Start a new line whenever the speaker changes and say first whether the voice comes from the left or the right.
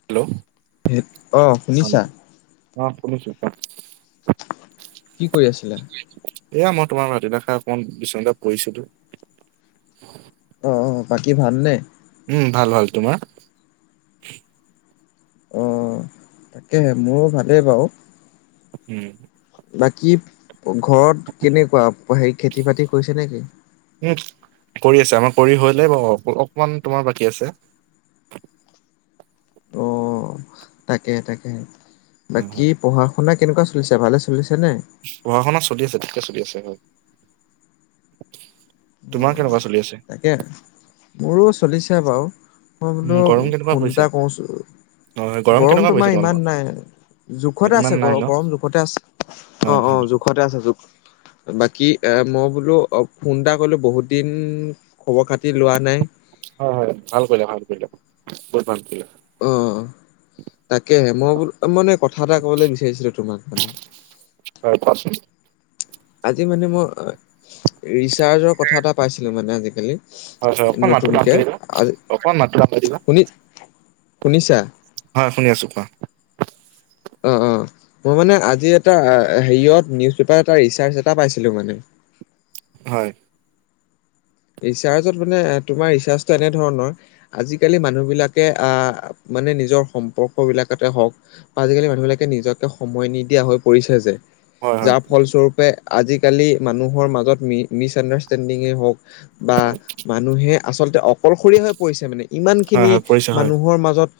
right: Hello,
left: অ', শুনিছা
right: [unintelligible] অ', শুনিছোঁ, কোৱা?
left: কি কৰি আছিলা?
right: এইয়া মই তোমাৰ ভাতকেইটা খায় অকমান বিচনাতে পঢ়িছিলোঁ।
left: অ', অ', বাকী ভালনে?
right: উম, ভাল ভাল, তোমাৰ?
left: অ', তাকেহে, মোৰো ভালেই বাৰু।
right: উম।
left: বাকী ঘৰত কেনেকুৱা? হেৰি খেতি বাতি কৰিছে নেকি?
right: উম, কৰি আছে, আমাৰ কৰি হলেই বাৰু, অলপমান তোমাৰ বাকী আছে।
left: অ', তাকেহে তাকেহে,
right: হয়
left: বাকী
right: হয়
left: পঢ়া শুনা কেনেকুৱা চলিছে? ভালে চলিছে নে?
right: পঢ়া শুনা চলি আছে, ঠিকেই চলি আছে, হয়। তোমাৰ
left: উম,
right: কেনেকুৱা চলি আছে
left: তাকেহে, মোৰো চলিছে বাৰু। মই
right: উম
left: বোলো
right: গৰম কেনেকুৱা
left: ফোন
right: পৰিছে
left: এটা কৰোচোন,
right: হয় হয়,
left: গৰম
right: কেনেকুৱা
left: তোমাৰ
right: পৰিছে
left: ইমান
right: তোমালোকৰ
left: নাই।
right: হয়,
left: জোখতে আছে,
right: ইমান নাই ন
left: গ-গৰম জোখতে আছে,
right: হয়
left: অ',
right: হয়
left: অ', জোখ ঘৰতে আছে জোখ। বাকি এ মই বোলো অ' ফোন এটা- বোলো বহুত দিন খবৰ খাতি লোৱা নাই।
right: হয় হয়, ভাল কৰিলে ভাল কৰিলে। বহুত ভাল কৰিলে।
left: অ তাকেহে, মইবোলো মানে কথা এটা ক'বলৈ বিচাৰিছিলোঁ তোমাক।
right: হয়, কোৱাচোন।
left: আজি মানে মই ৰিচাৰ্জৰ কথা এটা পাইছিলোঁ, মানে আজিকালি।
right: হয় হয়, অকনমান মাতটো
left: নতুনকে
right: ডাঙৰকে দিবা। অকনমান মাতটো ডাঙৰকে দিবা।
left: শুনিছাঁ!
right: হয়, শুনি আছোঁ কোৱা।
left: অ'অ', মই মানে আজি এটা হেৰিয়ত নিউজ পেপাৰত এটা ৰিচাৰ এটা পাইছিলোঁ মানে।
right: হয়।
left: ৰিচাৰ্জত মানে, তোমাৰ ৰিচাৰ্জটো এনেধৰণৰ। আজিকালি মানুহ বিলাকে অ'নিজৰ সম্পৰ্ক বিলাকতে হওঁক। আজিকালি মানুহ বিলাকে নিজকে সময় নিদিয়া হৈ পৰিছে যে।
right: হয় হয়
left: যাৰ ফলস্বৰূপে আজিকালি মানুহৰ মাজত মিছ আন্দাৰষ্টেণ্ডিং হওঁক। বা
right: হয়
left: মানুহে আচলতে অকলশৰীয়া হৈ পৰিছে মানে। ইমান
right: হয়
left: খিনি
right: হয়, পৰিছে হয়
left: মানুহৰ মাজত,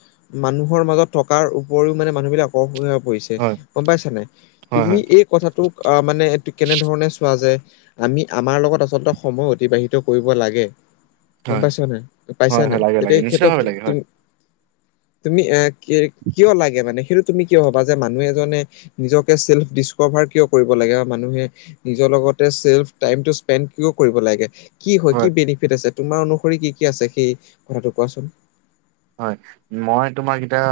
left: মানুহৰ মাজত থকাৰ উপৰিও মানে মানুহবিলাক- অসুবিধাত পৰিছে,
right: হয়
left: গম পাইছা নে নাই।
right: হয়
left: তুমি
right: হয়
left: এই- কথাটোক মানে কেনেধৰণে চোৱা যায়, আমি আমাৰ লগত আচলতে সময় অতিবাহিত কৰিব লাগে। গম
right: হয়
left: পাইছান নাই, পাইছা
right: হয় হয়
left: নাই।
right: লাগে লাগে
left: তেতিয়া ক্ষেত্ৰত
right: নিশ্চিতভাৱে লাগে হয়
left: তুমি- তুমি এ কিয় লাগে মানে, সেইটো তুমি কিয় ভাবা যে, মানুহ এজনে নিজকে চেল্ফ ডিচকভাৰ কিয় কৰিব লাগে বা মানুহে- নিজৰ লগতে চেল্ফ টাইমটো স্পেণ্ড কিয় কৰিব লাগে। কি হয়, কি বেনিফিট আছে। তোমাৰ অনুসৰি কি কি আছে সেই কথাটো কোৱাচোন।
right: হয়, মই তোমাক এতিয়া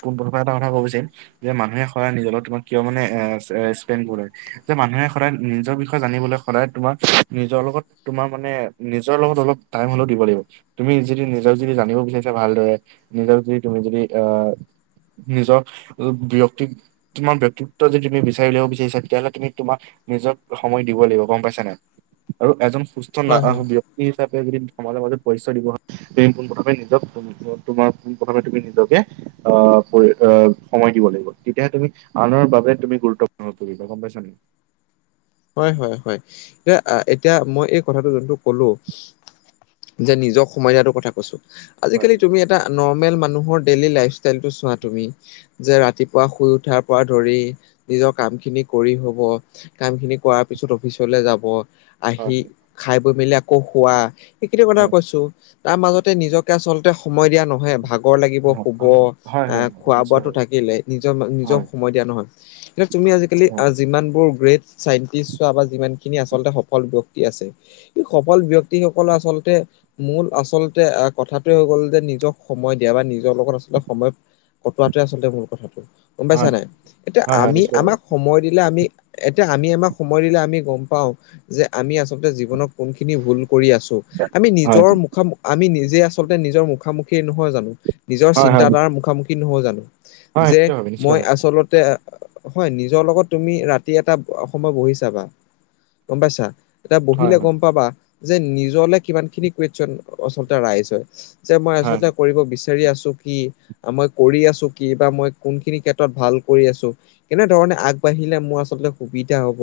right: পোন প্ৰথমে এটা কথা ক'ব বিছাৰিম। যে মানুহে সদায় নিজৰ ওপৰত কিয় মানে, এ স্পেণ্ড কৰে। যে মানুহে সদায় নিজৰ বিষয়ে জানিবলৈ সদায় তোমাৰ, নিজৰ লগত তোমাৰ মানে নিজৰ লগত অলপ টাইম হ'লেও দিব লাগিব। তুমি যদি নিজক যদি জানিব বিচাৰিছা ভালদৰে, নিজক যদি তুমি যদি অ', নিজৰ ব্যক্তিক- তোমাৰ ব্যক্তিত্ব যদি তুমি বিচাৰি উলিয়ায় বিছাৰিছা, তেতিয়াহ'লে তুমি তোমাক- নিজক সময় দিব লাগিব, গম পাইছা নে নাই আৰু এজন সুস্থ-
left: হয় হয়
right: নাজানোঁ দিয়ক, ব্যক্তি হিচাপে যদি সমাজৰ মাজত পৰিচয় দিব বিচাৰে। পোন প্ৰথমে নিজক- তোমাৰ পোন প্ৰথমে তুমি নিজকে অ', পঢ়ি সময় দিব লাগিব, তেতিয়াহে তুমি আনৰ বাবে তুমি গুৰুত্বপূৰ্ণ পৰিবা। গম পাইছা নে।
left: হয় হয় হয়, এতিয়া এতিয়া মই এই কথাটো যোনটো কলোঁ। যে নিজক সময় দিয়াটো কথা কৈছোঁ,
right: হয়
left: আজিকালি তুমি- এটা নৰ্মেল মানুহৰ ডেইলি লাইফষ্টাইল টো চোৱা তুমি। যে ৰাতিপুৱা শুই উঠাৰ পৰা ধৰি নিজৰ কাম খিনি কৰি হ'ব। কামখিনি- খোৱাৰ পিছত অফিচলৈ যাব,
right: হয়
left: আহি খাই বৈ মেলি আকৌ শুৱা। সেইখিনি কথা কৈছোঁ, তাৰ মাজতে নিজকে আচলতে সময় দিয়া নহয়। ভাগৰ লাগিব
right: হয়
left: শুব,
right: হয় হয় হয়
left: আহ্
right: নিশ্চয়
left: খোৱা-বোৱাতো
right: হ'ব
left: থাকিলেই। নিজৰ নিজক
right: হয়
left: সময় দিয়া নহয়। তুমি আজিকালি
right: হয়
left: যিমানবোৰ গ্ৰেড- চাইন্তিষ্ট চোৱা বা, যিমানখিনি আচলতে সফল ব্যক্তি আছে। সফল ব্যক্তি সকল আচলতে মূল আচলতে কথাটো হৈ গ'ল যে নিজক সময় দিয়া বা নিজৰ লগত আচলতে সময়ত কটোৱাতোৱে আচলতে মূল কথাটো গম পাইছা
right: হয়
left: নাই এতিয়া
right: হয় হয়
left: আমি
right: নিশ্চয় হ'ব
left: আমাক সময় দিলে আমি তেতিয়া আমি আমাক সময় দিলে আমি গম পাও যে আমি আচলতে জীৱনত কোনখিনি ভুল কৰি আছো আমি
right: হয়
left: নিজৰ
right: হয়
left: মুখামুখি আমি নিজে আচলতে নিজৰ মুখামুখি নহয় জানো নিজৰ
right: হয় হয়
left: চিন্তাধাৰ মুখামুখি নহয় জানো যে
right: নিশ্চয় ভাবে নিশ্চিত
left: মই
right: ভাবে
left: আচলতে হয় নিজৰ লগত তুমি ৰাতি এটা অকণমান বহি চাবা গম পাইছা এতিয়া
right: হয়
left: বহিলে
right: হয়
left: গম পাবা যে নিজলে কিমান খিনি কুইৱেচন আচলতে ৰাইচ হয় যে মই
right: হয়
left: আচলতে কৰিব বিচাৰ বিচাৰি আছো কি আমাৰ কৰি আছো কি বা মই কোনখিনি ক্ষেত্ৰত ভাল কৰি আছো কেনেধৰণে আগবাঢ়িলে মোৰ আচলতে সুবিধা হব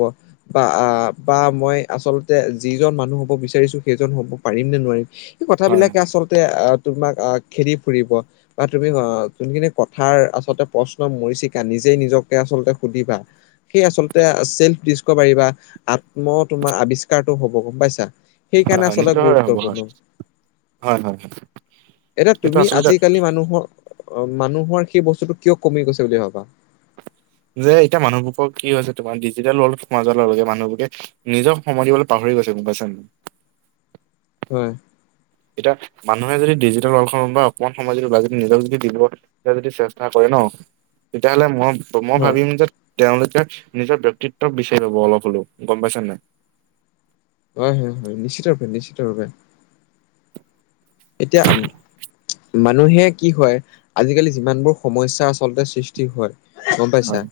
left: বা আ বা মই আচলতে যিজন মানুহ হ'ব বিচাৰিছো সেইজন হ'ব পাৰিম নে নোৱাৰিম সেই
right: হয় হয়
left: কথাবিলাকে আচলতে আহ তোমাক আহ খেদি ফুৰিব বা তুমি অ যোনখিনি কথাৰ আচলতে প্ৰশ্নৰ মৰিছিকা নিজেই নিজকে আচলতে সুধিবা কি আছিল যে চেল্ফ ডিচকভাৰী পাৰিবা আত্ম তোমাৰ আৱিষ্কাৰটো হ'ব গম পাইছা সেই
right: হয়
left: কাৰণে
right: হয়
left: আচলতে
right: নিশ্চিতভাৱে হ'ব হয়
left: গুৰুত্বপূৰ্ণ
right: হয় হয় হয়
left: এতিয়া
right: এইটো
left: তুমি
right: আচলতে
left: আজিকালি মানুহৰ অ মানুহৰ সেই বস্তুটো কিয় কমি গৈছে বুলি ভাবা
right: যে এতিয়া মানুহবোৰৰ কি হৈছে তোমাৰ ডিজিটেল [unintelligible] নিজক সময় দিবলে পাহৰি গৈছে গম পাইছা নাই
left: হয়
right: এতিয়া মানুহে যদি ডিজিটেল ৱৰ্লডখনৰ পৰা অকণমান সময় যদি বা যদি নিজক যদি দিব এতিয়া যদি চেষ্টা কৰে ন তেতিয়া হ'লে মই মই
left: হয়
right: ভাবিম যে তেওঁলোকে নিজৰ ব্যক্তিত্বক বিচাৰি পাব অলপ হ'লেও গম পাইছা নাই
left: হয় হয় হয় নিশ্চিত ভাৱে নিশ্চিত ভাৱে এতিয়া মানুহে কি হয় আজিকালি যিমানবোৰ সমস্যা আচলতে সৃষ্টি হয় গম পাইছা
right: হয়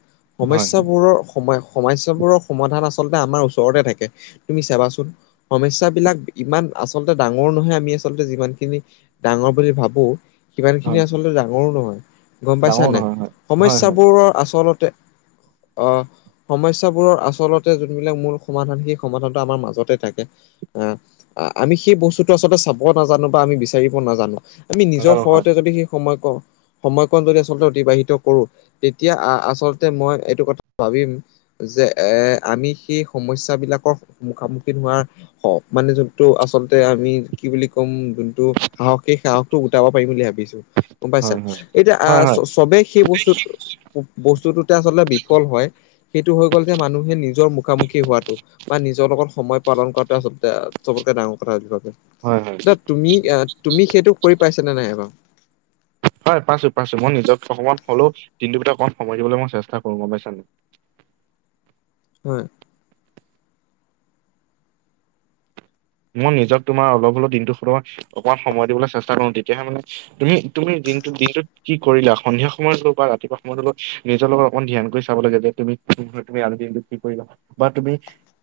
right: হয় হয়
left: সমস্যাবোৰৰ সম সমস্যাবোৰৰ সমাধান আচলতে আমাৰ ওচৰতে থাকে তুমি চাবাচোন সমস্যাবিলাক ইমান আচলতে ডাঙৰ নহয় আমি আচলতে যিমান খিনি ডাঙৰ বুলি ভাবো সিমানখিনি
right: হয়
left: আচলতে ডাঙৰো নহয় গম পাইছা
right: ডাঙৰ
left: নাই
right: নহয় হয় হয় হয়
left: সমস্যাবোৰ আচলতে অহ সমস্যাবোৰৰ আচলতে যোনবিলাক মূল সমাধান সেই সমাধানটো আমাৰ মাজতে থাকে অ আমি সেই বস্তুটো আচলতে চাব নাজানো বা আমি বিচাৰিব নাজানো আমি নিজৰ
right: নাজানো হয়
left: সময়তে যদি সেই সময় কওঁ সময়কন যদি আচলতে অতিবাহিত কৰো তেতিয়া আ আচলতে মই এইটো কথা ভাবিম যে এহ আমি সেই সমস্যা বিলাকৰ মুখামুখী হোৱা হ মানে যোনটো আচলতে আমি কি বুলি ক'ম যোনটো সাহস সেই সাহসটো গোটাব পাৰিম বুলি ভাবিছো গম পাইছা
right: হয় হয়
left: এতিয়া আহ
right: হয় হয়
left: চবেই সেই বস্তুটো বস্তুটোতে আচলতে বিফল হয় সেইটো হৈ গ'ল যে মানুহে নিজৰ মুখামুখি হোৱাটো বা নিজৰ লগত সময় পালন কৰাটো আচলতে চবতকে ডাঙৰ কথা বুলি ভাবো
right: হয় হয়
left: তুমি আ তুমি সেইটো কৰি পাইছা নে নাই এবাৰো?
right: হয় পাইছো পাইছো মই নিজক অকণমান হ'লেও দিনটোৰ ভিতৰত অকণমান সময় দিবলৈ মই চেষ্টা কৰো গম পাইছা নাই।
left: হয়।
right: মই নিজক তোমাৰ অলপ হ'লেও দিনটোত অকণমান সময় দিবলৈ চেষ্টা কৰো, তেতিয়াহে মানে তুমি তুমি দিনটো দিনটোত কি কৰিলা সন্ধিয়া সময়ত হওঁক বা ৰাতিপুৱা সময়ত অলপ নিজৰ লগত অকণমান ধ্যান কৰি চাব লাগে যে তুমি নহয় তুমি আজিৰ দিনটোত কি কৰিবা বা তুমি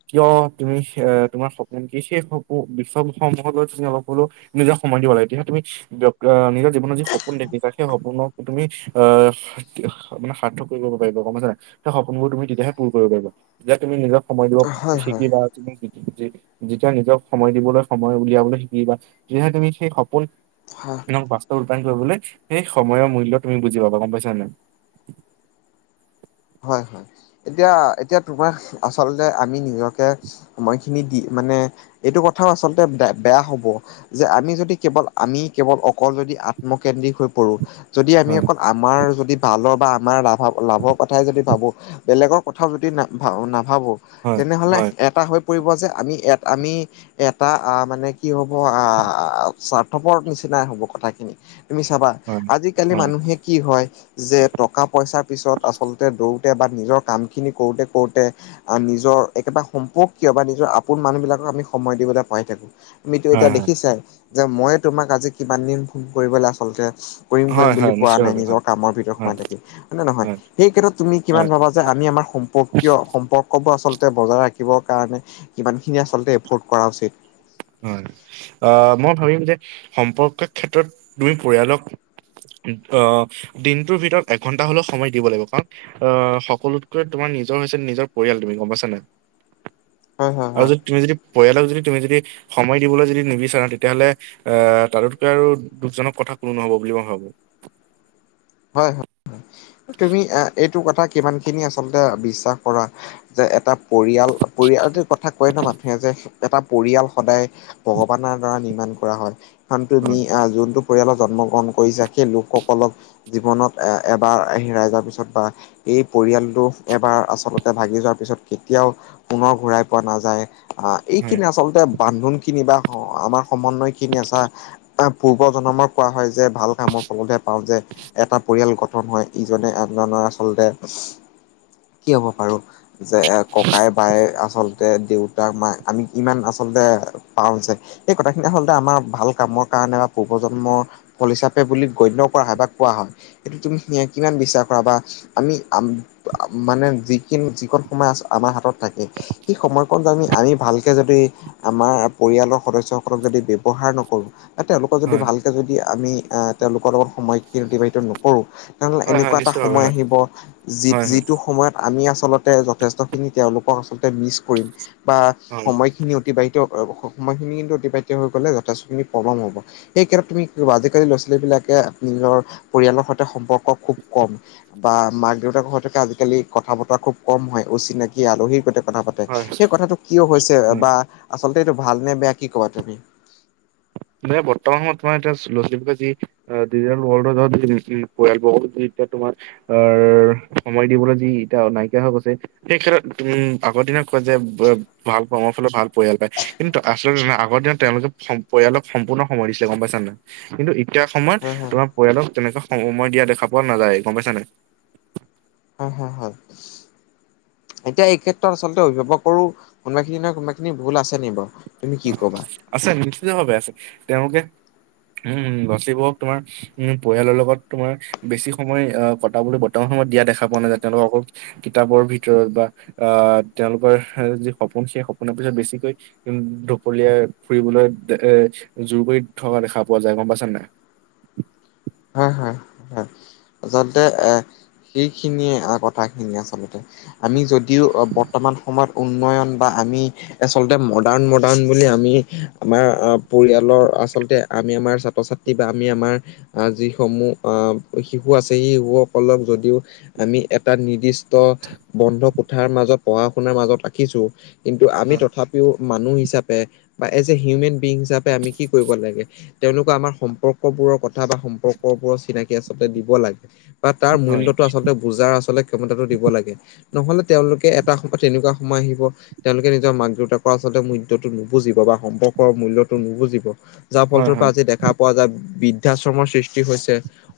right: কিয় তুমি আহ তোমাৰ সপোন কি শেষ সপো বিশ্ব বিষয় সমূহলৈ তুমি অলপ হ'লেও নিজে সময় দিব লাগে, তেতিয়া হে তুমি আহ নিজ জীৱনৰ যি সপোন দেখিছা সেই সপোনক তুমি আহ মানে সাৰ্থক কৰিব পাৰিবা গম পাইছা নে নাই সেই সপোনবোৰ তুমি তেতিয়াহে পূৰ কৰিব পাৰিব, যে তুমি নিজক সময় দিব
left: হয় হয়
right: শিকিবা তুমি যে যেতিয়া নিজক সময় দিবলৈ সময় উলিয়াবলৈ শিকিবা তেতিয়াহে তুমি সেই সপোন
left: হা
right: বাস্তৱ ৰূপায়ণ কৰিবলৈ সেই সময়ৰ মূল্য তুমি বুজি পাবা গম পাইছা নে নাই।
left: হয় হয় এতিয়া এতিয়া তোমাৰ আচলতে আমি নিজকে সময় খিনি দি মানে এইটো কথাও আচলতে বে বেয়া হ'ব। যে আমি যদি কেৱল আমি কেৱল অ অকল যদি আত্মকেন্দ্ৰিক হৈ পৰো, যদি আমি
right: হয়
left: অকল আমাৰ যদি ভালৰ বা আমাৰ লা ভা লাভৰ কথাই যদি ভাবো, বেলেগৰ কথাই যদি না ভা নাভাবো
right: হয়
left: তেনেহ'লে
right: হয়
left: এটা হৈ পৰিব যে আমি এট আমি এটা আহ মানে কি হ'ব আহ সাৰ্থপৰ নিচিনা হ'ব কথাখিনি। তুমি চাবা
right: হয়
left: আজিকালি
right: হয়
left: মানুহে কি হয় যে টকা পইচাৰ পিছত আ চলতে দৌৰোঁতে বা নিজৰ কামখিনি কৰোঁতে কৰোঁতে আৰু নিজৰ একেটা সম্পৰ্কীয় বা নিজৰ আপোন মানুহ বিলাকক আমি সময় দিবলৈ পাহৰি থাকো। তুমিতো
right: হয়
left: এতিয়া
right: হয়
left: দেখিছাই যে মইয়ে তোমাক আজি কিমান দিন ফোন কৰিবলৈ আচলতে কৰিম কৰিম
right: হয়
left: বুলি
right: হয়
left: পোৱা নাই
right: নিশ্চয়ভাৱে হয়
left: নিজৰ কামৰ ভিতৰত
right: হয়
left: সোমাই থাকিম, হয় নে নে নহয়। সেই ক্ষেত্ৰত তুমি
right: হয়
left: কিমান ভাবা যে আমি আমাৰ সম্পৰ্কীয় সম্পৰ্ক ক'ব আচলতে বজাৰ ৰাঁখিবৰ কাৰণে কিমানখিনি আচলতে এফৰ্ড কৰা উচিত।
right: হয় আহ মই ভাবিম যে সম্পৰ্ক ক্ষেত্ৰত তুমি পৰিয়ালক আহ দিনটোৰ ভিতৰত এঘন্টা হলেও সময় দিব লাগিব কাৰণ আ সকলোতকৈ তোমাৰ নিজৰ হৈছে নিজৰ পৰিয়াল, তুমি গম পাইছা নাই?
left: [unintelligible]
right: আৰু
left: হয়
right: যদি তুমি যদি পৰিয়ালক যদি তুমি যদি সময় দিবলৈ যদি নিবিচাৰো তেতিয়াহ'লে আহ তাতোতকৈ আৰু দুখজনক কথা কোনো নহব বুলি মই ভাবো।
left: হয় হয় তুমি আ এইটো কথা কিমান খিনি আচলতে বিশ্বাস কৰা যে এটা পৰিয়াল পৰিয়াল কথা কয় ন মানুহে যে এটা পৰিয়াল সদায় ভগৱানৰ দ্বাৰা নিৰ্মাণ কৰা হয়। হান তুমি
right: হয়
left: আহ যোনটো পৰিয়ালত জন্ম গ্ৰহণ কৰিছা সেই লোকসকলক জীৱনত এ এবাৰ হেৰাই যোৱাৰ পিছত বা এই পৰিয়ালটো এবাৰ আচলতে ভাগি যোৱাৰ পিছত কেতিয়াও পুনৰ ঘূৰাই পোৱা নাযায়। আহ
right: হয়
left: এইখিনি আচলতে বান্ধোন খিনি বা আমাৰ সমন্বয় খিনিয়ে ছা আহ পূৰ্ব জন্মক কোৱা হয় যে ভাল কামৰ ফলতহে পাওঁ যে এটা পৰিয়াল গঠন হয় ইজনে আনজনৰ আচলতে কি হ'ব পাৰো। যে এ ককাই বায়েক আচল দে দেউতা মা আমি ইমান আচলতে পাওঁ যে এই কথাখিনি আচলতে আমাৰ ভাল কামৰ কাৰণে বা পূৰ্বজন্মৰ ফল হিচাপে বুলি গণ্য কৰা হয়, বা কোৱা হয়, এইটো তুমি কি-কিমান বিশ্বাৰ কৰা? বা আমি আম মানে যিখিন যিকণ সময় আচ-আমাৰ হাতত থাকে সেই সময়কণ জানি আমি ভালকে যদি আমাৰ পৰিয়ালৰ সদস্যসকলক যদি ব্যয়ৱহাৰ নকৰোঁ। তেওঁলোকৰ যদি
right: হয়
left: ভালকে যদি আমি আ, তেওঁলোকৰ লগত সময় সেইটো নকৰোঁ, তেনেহ'লে
right: হয় হয়
left: এনেকুৱা এটা
right: নিশ্চয় ভাৱে
left: সময়
right: হয়
left: আহিব
right: হয় হয়
left: যি-যিটো সময়ত আমি আচলতে যথেষ্টখিনি তেওঁলোকক আচলতে মিচ কৰিম, বা
right: হয়
left: সময়খিনি অতিবাহি [unintelligible] সময়খিনি কিন্তু অতিবাহিত হৈ গ'লে যথেষ্টখিনি প্ৰবম হ'ব। সেই ক্ষেত্ৰত তুমি কি ক'বা? আজিকালি ল'ৰা ছোৱালী বিলাকে নিজৰ পৰিয়ালৰ সৈতে সম্পৰ্ক খুব কম। বা মাক দেউতাক ঘতে থাকে আজিকালি কথা বতৰা খুব কম হয়, অচিনাকি আলহীৰ গতে কথা পাতে।
right: হয়
left: সেই কথাটো কিয় হৈছে
right: হয়
left: বা আচলতে এইটো ভাল নে বেয়া কি ক'বা তেমি?
right: মানে বৰ্তমান সময়ত তোমাৰ এতিয়া লৰা ছোৱালীবোৰে যি ডিজিটেল ৱৰ্ল্ডৰ যহত [unintelligible] পৰিয়ালবৰ্গ [unintelligible] এতিয়া তোমাৰ অৰ, সময় দিবলৈ যি এতিয়া নাইকিয়া হৈ গৈছে। সেই ক্ষেত্ৰত উম, আগৰ দিনত কয় যে, ব-ভাল কৰ্মৰ ফালত ভাল পৰিয়াল পায়। কিন্তু আচলতে না আগৰ দিনত তেওঁলোকে সম পৰিয়ালক সম্পূৰ্ণ সময় দিছিলে গম পাইছা নাই? কিন্তু এতিয়া সময়ত,
left: হয় হয়
right: তোমাৰ পৰিয়ালক তেনেকুৱা স-সময় দিয়া দেখা পোৱা নাযায় গম পাইছ নাই?
left: হয়, হয়, হয়। এতিয়া এই ক্ষেত্ৰত আচলতে অভিভাৱকৰো কোনোবাখিনি নহয় কোনোবাখিনি ভুল আছে নি বাৰু, তুমি কি কবা?
right: আছে নিশ্চিত ভাৱে আছে। তেওঁলোকে উম, লৰা ছোৱালী বোৰক তোমাৰ উম, পৰিয়ালৰ লগত তোমাৰ বেছি সময় আ, কটাবলৈ বৰ্তমান সময়ত দিয়া দেখা পোৱা নাযায় তেওঁলোকক অকল কিতাপৰ ভিতৰত বা আ, তেওঁলোকৰ যি সপোন সেই সপোনৰ পিছত বেছিকৈ উম ঢপলিয়াই ফুৰিবলৈ এ, জোৰ কৰি থকা দেখা পোৱা যায় গম পাইছ নাই?
left: হয়, হয়, হয়। আচলতে এ, সেইখিনিয়ে আ কথাখিনি আচলতে। আমি যদিও বৰ্তমান সময়ত উন্নয়ন বা আমি আচলতে মডাৰ্ণ মডাৰ্ণ বুলি আমি আমাৰ পৰিয়ালৰ, আচলতে আমি আমাৰ ছাত্ৰ ছাত্ তি বা আমি আমাৰ আ, যিসমূহ আ, শিশু আছে সেই শিশুসকলক যদিও আমি এটা নিৰ্দিষ্ট বন্ধ কোঠাৰ মাজত পঢ়া শুনাৰ মাজত ৰাখিছোঁ। কিন্তু আমি
right: হয়,
left: তথাপিও মানুহ হিচাপে, বা এজ এ হিউমেন বিং হিচাপে আমি কি কৰিব লাগে? তেওঁলোকে আমাৰ সম্পৰ্ক বোৰৰ কথ থা বা সম্পৰ্ক বোৰৰ চিনাকি আচলতে দিব লাগে, বা তাৰ
right: হয়,
left: মূল্যটো আচলতে বুজাৰ আচলতে ক্ষমতাটো দিব লাগে। নহলে তেওঁলোকে এটা সময়ত তেনেকুৱা সময় আহিব তেওঁলোকে নিজৰ মাক দেউতাকৰ আচলতে মূল্যটো নুবুজিব বা সম্পৰ্কৰ মূল্যটো নুবুজিব। যাৰ
right: হয়,
left: ফলস্বৰূপ পৰা
right: হয়,
left: আজি দেখা পোৱা যায়, বিদ দ্বা আশ্ৰমৰ সৃষ্টি হৈছে,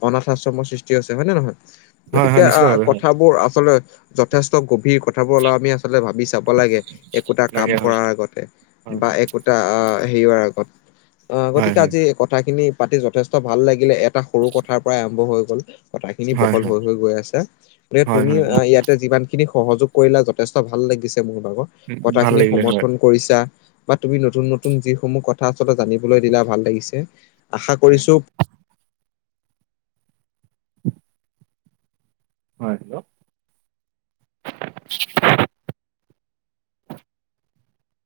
left: অনাথ আশ্ৰমৰ সৃষ্টি হৈছে, হয়ে নে নহয়?
right: হয়,
left: গতিকে
right: হয়,
left: আ,
right: নিশ্চিতভাৱে হয়,
left: কথাবোৰ আচলতে যথেষ্ট গভীৰ কথ কথাবোৰে আমি আচলতে ভাবি চাব লাগে একোটা কাম
right: লাগে হয়,
left: কৰাৰ আগতে।
right: হয়,
left: বা
right: হয়,
left: একো তা এ, হেৰিৱৰ আগত। অ',
right: হয়,
left: গতিকে
right: হয়,
left: আজি কথাখিনি পাতি যথেষ্ ত ভাল লাগিলে এটা সৰু কথাৰ পৰাই আৰম্ভ হৈ গ'ল। কথা খিনি
right: হয়,
left: বহল হৈ হৈ গৈ আছে। গতিকে
right: হয়,
left: তুমি
right: হয়,
left: আ,
right: হয়,
left: ইয়াতে যিমান খিনি সহযোগ কৰিলা যথেষ্ট ভাল লাগিছে মোৰ ভাগৰ,
right: উম, ভাল
left: কথাখিনি
right: লাগিলে হয়,
left: সমৰ্থন কৰিছা, বা তুমি নতুন নতুন যিসমূহ কথা আচলতে জানিবলৈ দিলা ভাল লাগিছে। আশা
right: হয়,
left: কৰিছো
right: হয়, হেল্ল'।